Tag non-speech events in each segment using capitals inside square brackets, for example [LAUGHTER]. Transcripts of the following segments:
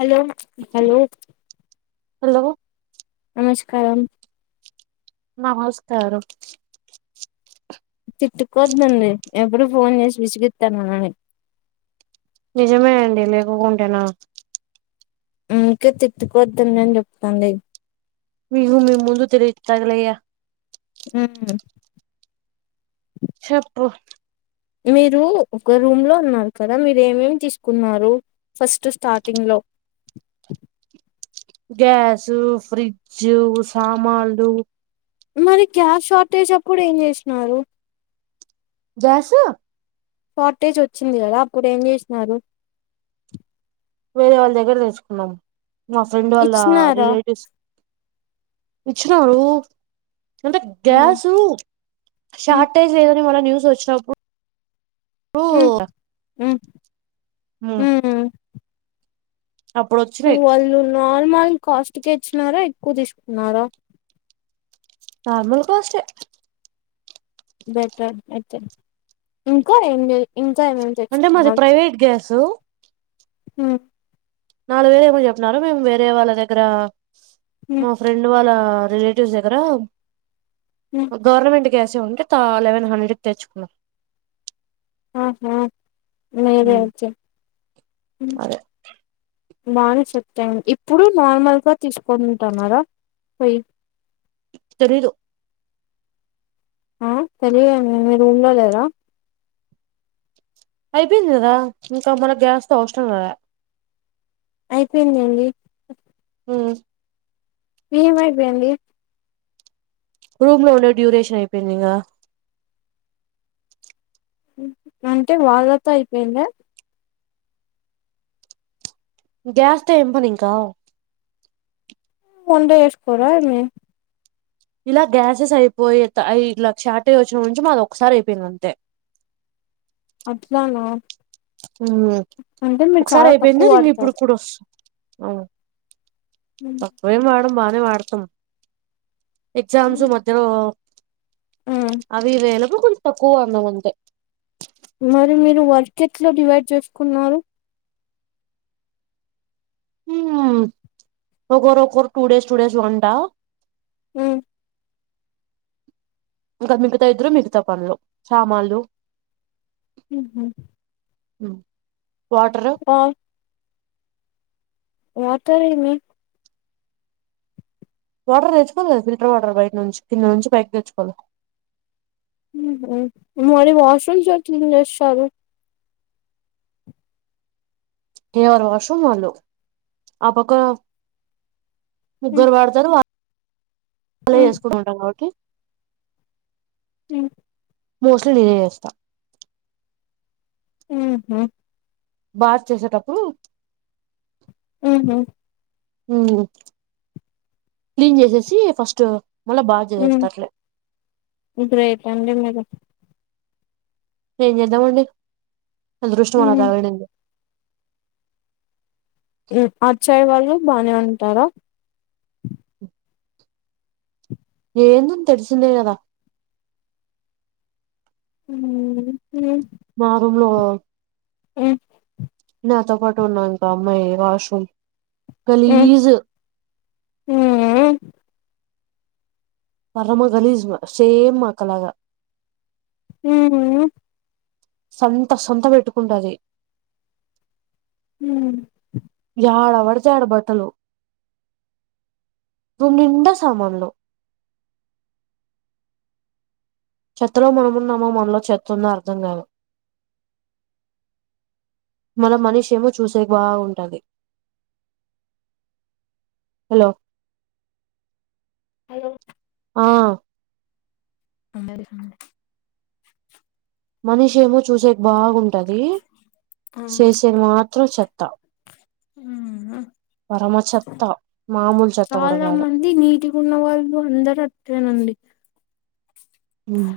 Hello hello hello నమస్కారం నమస్కారం తిట్టుకోద్దండి ఎప్పుడు ఫోన్ చేసి విసిగిత్తానని నిజమే అండి లేకోకుంటేనా అందుకే తిట్టుకోవద్దని చెప్తాండేది మీము మీ ముందు తెరితగలయ ఉం చెప్పు మీరు ఒక రూమ్ లో ఉన్నారు కదా మీరు ఏమేమి తీసుకున్నారు ఫస్ట్ స్టార్టింగ్ లో గ్యాసు ఫ్రిడ్జ్ సామాన్లు మరి గ్యాస్ షార్టేజ్ అప్పుడు ఏం చేసినారు గ్యాసు షార్టేజ్ వచ్చింది కదా అప్పుడు ఏం చేసినారు వేరే వాళ్ళ దగ్గర తెచ్చుకున్నాం మా ఫ్రెండ్ వాళ్ళ ఇచ్చినారా రిలేటివ్స్ ఇచ్చినారు అంటె గ్యాసు షార్టేజ్ లేద మల్ల న్యూస్ వచ్చినప్పు ఓ మ్మ్ వాళ్ళు నార్మల్ కాస్ట్ కే ఇచ్చినారా ఎక్కువ తీసుకున్నారా ఆ మమూల్ కాస్ట్ యే బెటర్ అయితేే ఇంకా ఏంలేదు ఇం అంటే మది ప్రైవేట్ గ్యాస్ సో హమ్ నాలుగు వేలు ఏమో చెపిన్నారు మేము వేరే వాళ్ళ దగ్గర మా ఫ్రెండ్ వాళ్ళ రిలేటివ్స్ దగ్గర ఆ గవర్నమెంట్ కి గ్యాస్ ఏ ఉంటే తా లెవన్ హండ్రెడ్ కి తెచ్చుకున్నాం ఆ ఆహా నదిచ్చ అదే మాణి చెప్తాడు ఇప్పుడు నార్మల్గా తీసుకుని ఉంటున్నారా పోయి తెలిదు ఆ తెలియండి మీరు రూమ్ లో లేరా అయిపోయింది కదా ఇంకా మనకు గ్యాస్ తో అవసరం లే అయిపోయింది అండి హుమ్ ఏం అయిపోయింది రూమ్ లో ఉన్న డ్యూరేషన్ అయిపోయిందీ గా అంటే వాదతో అయిపోయిందా గ్యాస్ తో ఏం పనీకా వంట చేసుకోరా ఏమి ఇలా గ్యాసెస్ అయిపోయి ఇట్ల షార్టేజ్ వచ్చినప్పు నుంచి మాది ఒకసారి అయిపోయింది అంతే అట్లనా ఉహు ఒకసారి చాలా తక్కువ అయిపోయిందా ఇంగ ఇప్పుడు వాడతారు కూడా వస్తా అమ్ తక్కువే మేడం మా అదే వాడతం ఎగ్జామ్స్ మధ్యలో ఆ అవివేలపు తక్కువ అన్న వంతే మరి మీరు వర్కె ఏట్లా డివైడ్ చేసుకున్నారు హమ్ ఒకొరు ఒకొరు టూ డేస్ టూ డేస్ వంట అమ్ ఇంకా మిగతా ఇద్దరు మిగతా పనులు సామాన్లు అహుమ్ అమ్ వాటరు వాతార్ ఏమి వాటర్ తెచ్చుకోవాలి గద ఫిల్టర్ వాటర్ బయట నుంచి కింద నుంచి పైకి తెచ్చుకోవాలి ఉమ్ మరి వాష్రూమ్ ఎట్లా చేసారు ఎవరీ వాష్రూమ్ వాళ్ళు ఆ పక్క హ్మ్. ముగ్గురు వాడతారు వ అలా హ్మ్. చేసుకుని ఉంటాను కాబట్టి మ్మ్ మోస్ట్లీ నేనే చేస్తా మ్మ్ హు బాత్ చేసేటప్పుడు ఉమ్మ్ హూ మ్మ్ క్లీన్ చేసేసి ఫస్ట్ మళ్ళా బాత్ మ్మ్ చేసేస్తా అట్లే గ్రేట్ అండి మీరు ఏమ్ చేదాం అండీ అదృష్టం అలా ఉమ్ తగలడింది ఉమ్మ్ అచ్చాయి వాళ్ళు బానే ఉంటారా ఏందుని తెలిసిందే కదా ఉమ్మ్ మా రూమ్ంలో ఉమ్మ్ నాతో పాటు ఉన్నా ఇంకో అమ్మాయి వాష్రూమ్ గలీజ్ ఉమ్మ్ పరమ గలీజ్ సేమ్ మా అక్క లాగా ఉమ్మ్ హూ సంత సంత పెట్టుకుంటది ఉమ్మ్ యాడపడితే ఆడ బట్టలు రూమ్ నిండా సామాన్లు చెత్తలో మనమున్నామో మనలో చెతుందో అర్థం కాదు మన మనిషి ఏమో చూసే బాగుంటంది హలో హలో ఆ అందరికి మనిషి ఏమో చూసేక్ బాగుంటది ఆ చేసేది మాత్రం చెత్త ఉమ్ పరమ చెత్త మామూలు చెత్త కూడా చాలా కాదు మంది నీటిగా ఉన్న వాళ్ళు అందరు అట్లేనండి ఉమ్మ్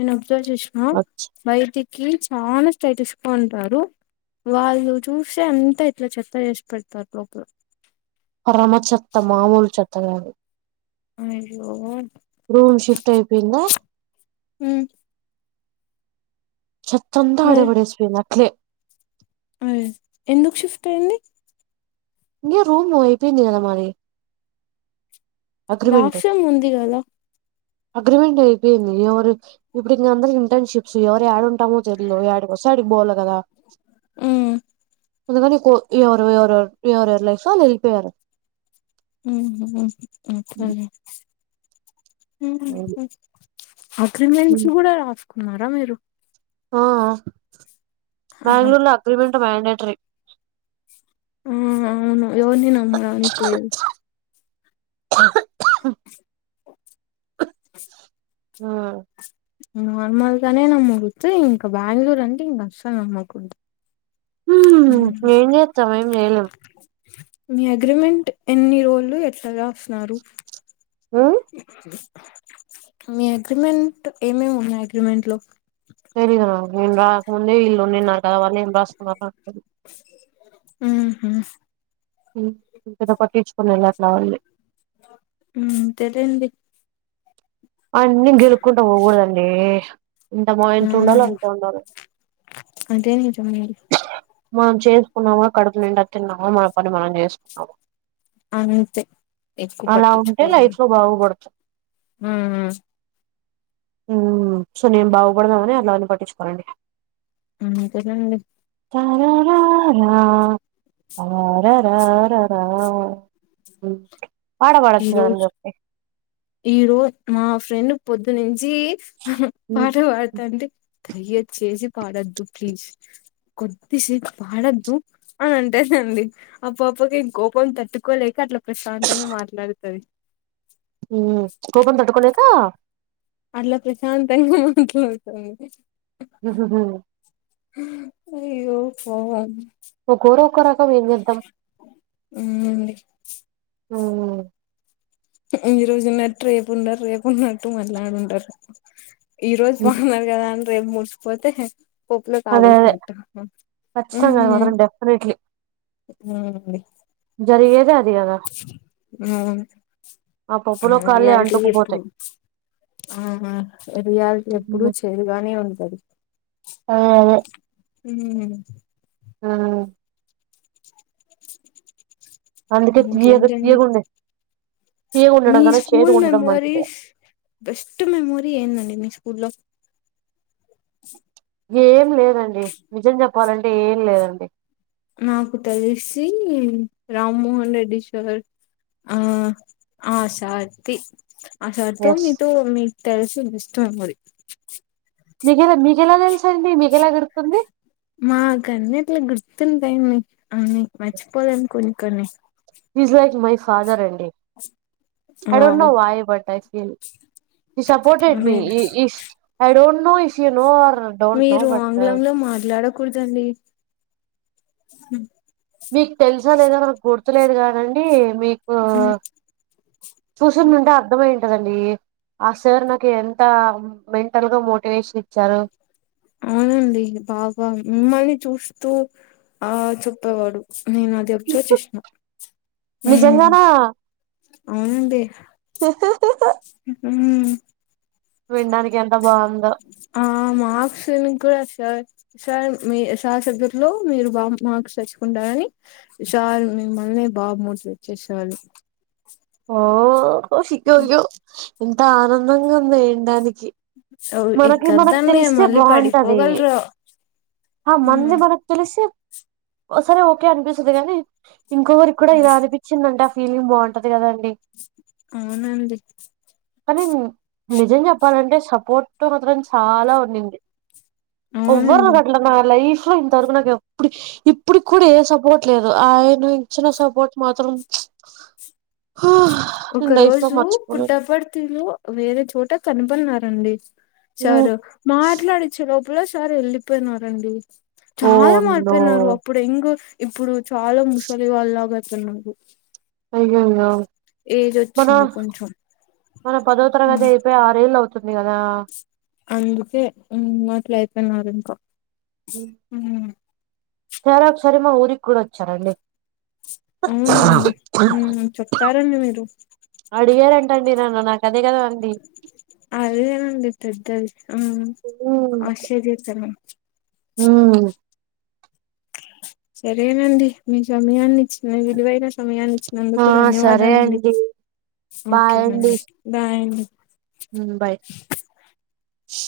ఇన టీలో చూసినా బయటికి కీ చాలా స్టైలిష్ గా ఉంటారు వాళ్ళు చూసే అంత ఇట్లా చెత్త చేసి పెడతారు లోపల పరమ చెత్త మామూలు చెత్త తాకదు అయ్యో రూమ్ షిఫ్ట్ అయిపోయిందా ఉమ్మ్ చెత్తంతా ఆడ పడేసిపోయింది అట్లే అ ఎందుకు షిఫ్ట్ అయ్యింది ఇ రూమ్ అయిపోయింది కదా మరి రాక్షం ఉంది కదా అగ్రిమెంట్ అయిపోయింది ఎవరు ఇప్పుడుకా అందరు ఇంటర్న్షిప్స్ ఎవరు ఏడు ఉంటామో తెల్ ఏడికి వస్తే అడికి పోవలే కదా ఊ అందుకనీ కో ఎవరు ఎవరు ఎవరు [UNINTELLIGIBLE] వెలిపోయారు ఉ మంచిపని ఊ అవును ఆ క్రింది నుంచి కూడా కున్నారా మీరు ఆఆ ఆహా బెంగళూరులో అగ్రిమెంట్ ఫుడ్ మ్యాండెట్రీ హు అవును ఎవోర్ని నమ్మడానికి లేదు [INAUDIBLE] ఆ మాముల్గానె నమ్మకపోతే ఇంక బ్యాంగ్లూర్ అంటె ఇంక అస్సల్ నమ్మగూడదు హుమ్ ఏం చేత్తం ఏం చెయ్యలేం మీ అగ్రిమెంట్ ఎన్ని రోజులు ఎట్లాగా వస్తున్నారు మీ అగ్రిమెంట్ ఏమేమి ఉన్నాయి అగ్రిమెంట్ లో తెలియదు నాకు నేను రాకముందే ఇల్లు నాకాఅవన్నీ ఏం రాసుకున్నారో నాకు తెలియదు ఉహు [UNINTELLIGIBLE] ఉ తెలియంది అన్ని గెల్కుంటా పోకూడదు అండి ఊ అంటే నీతోనీ మనం చేసుకున్నామా కడుపు నిండా తిన్నామా మన పని మనం చేసుకున్నామా అంతే ఎక్కువ అలా ఉంటే పట్టించుకోకుడదు లైఫ్ లో ఉహు ఉ సో నేను బాగుపడదామని అలావన్నీ పట్టించుకోనండి అంతేనండి తర రార ర ర రా ర ర రా [UNINTELLIGIBLE] పాడ ఈ పాడచన రోజు ఆని చెప్పి ఈ రో మా ఫ్రెండ్ పొద్దునుంచి పాట పాడతా అంటే దయ్య చేసి పాడొద్దు ప్లీజ్ కొద్దిసేపు పాడొద్దు అని అంటే అండి ఆ పాపకి కోపం తట్టుకోలేక అట్లా ప్రశాం తంగా మాట్లాడుతాధి మ్మ్ కోపం తట్టుకోలేక త అట్లా ప్రశాంతంగా మాట్లాడుతంది అయ్యో ఫోన్ కోరాక్ అవునండి హ ఈ రోజు ఉన్నట్టు రేపు ఉండరు రేపు ఉన్నట్టు మరునాడుంరు ఈ రోజు బాగున్నారు కదా అన్ రే ప్ ముసుకోపోతే పప్పులో కాలు అదే అదే వేసినట్టు ఖచ్చితంగా అది అవునండి మాత్రం డెఫినెట్లీ జరిగేదే అది కదా హ్మ్ పప్పులో ఆ కాళ్ళే రియాలిటీ ఎప్పుడు అంటుకుపోతాయి ఆ రియాలిటీ ఎప్పుడు చేదుగానే ఉంటది ఆ అదే హ్మ్ ఆ అందుకే తీయగా ఇంకేంటండి తీయగుండే తీయగా మీ ఉండడం కన్నా స్కూల్ చేదుగా ఉండడం మంచిది మెమోరీస్ బెస్ట్ మెమోరీ ఏందండి మీ స్కూ స్కూల్ లో [INAUDIBLE] ఏం లేదండి నిజం చెప్పాలంటే ఏం లేదండి నాకు తెలిసి రామ్మోహన్ రెడ్డి సార్ ఆ ఆ సార్తి ఆ సార్ తో ఎస్ మీతో మీ తెలుసు ఇష్ట మ మరి మీగెలా మీకెలా తెలుసు అండి మీకు ఎలా గుర్తుంది మాకు అన్ని అట్లా గుర్తుంటాయి అన్ని మర్చిపోలేం కొన్ని కొన్ని ఈస్ లైక్ మై ఫాదర్ అండి I don't wow no why but I feel he supported me మీరు ఇ ఇఫ్ ఐ డోట్ నువ్ ఇష్ to know or don't know but కూడదండి మీకు తెలుసో లేదో నాకు గుర్తులేదు కాదండి మీ ఓ చూసినుంటే అర్థమై కదండి ఆ సార్ నాకు ఎంత మెంటల్ గా మోటివేషన్ ఇచ్చారు అవునండి బాగా మిమ్మల్ని చూస్తూ ఆ చెప్పేవాడు నేను అది అబ్సర్వ్ చేస్నా మ్ నిజంగానా అవునండి ఊహు వినడానికి ఎంత బాగుందో ఆ మార్క్స్ కూడా సార్ సార్ మీ సార్ సబ్జెక్ట్ లో మీరు బాగా మార్క్స్ తెచ్చుకుంటారని సార్ మిమ్మల్ని బాగా మోటివేట్ చేసేవాళ్ళు ఓ ఓషికో యో ఎంత ఆనందంగా ఉందో విన్డానికి మనకి మనకు ఎక్కద్దండి తెలిస్తే మళ్ళీ బాగుంటది పడిపోగలరు ఆ మనది ఉమ్ మనకు తెలిస్తే సరే ఓకే అనిపిస్తదిగాని ఇంకోకరికి కూడా ఇలా అనిపిచ్చిందంట ఫీలింగ్ బావుంట [UNINTELLIGIBLE] అవునండి కానీ నిజం చెప్పాలంటే సపోర్ట్ మాత్రం చాలా ఉండింది ఒవ్వర్ లు అవునండి కట్ల నా లైఫ్ ఇంట్లో ఇంతవరకు నాకు ఎప్పుడు ఇప్పుడికి కూడా ఏ సపోర్ట్ లేదు ఆయన ఇచ్చిన సపోర్ట్ మాత్రం ప్చ్ ఒక రోజు పుట్టపర్తిలో వేరే చోట కనపడినారు అండి సర్ హ్మ్. మాట్లాడిచ్చే లో ఎప్పుల సార్ వెళ్లిపోయినారండి ఓ చాలా నో మారిపోయినారు అప్పుడు ఎంగ్ ఇప్పుడు చాలా ముసలి వాళ్లాగా చెన్నుంగు అయ్యోయ్యో మన వచ్చింది కొంచెం మన పదో తరగతి అయిపోయి ఆరే [UNINTELLIGIBLE] అందుకే మ్ మాట్లా తిన్నారిఇంకా హు తరాగ్ సారి మా ఊరికి కూడా వచ్చారండి అవునండి మ్మ్ చెప్తారండి మీరు నిన్న నాకు అదే కదా అండి అదేనండి పెద్దది ఆ ఆశ్చర్యతన హ్మూ సరేనండి మీ సమయాన్నిచ్చి విలువైన సమయాన్ని ఆ చ్చినందుకు సరే ధన్యవాదాలండి. అండి ఓకే అండి బాయ్ అండి. స్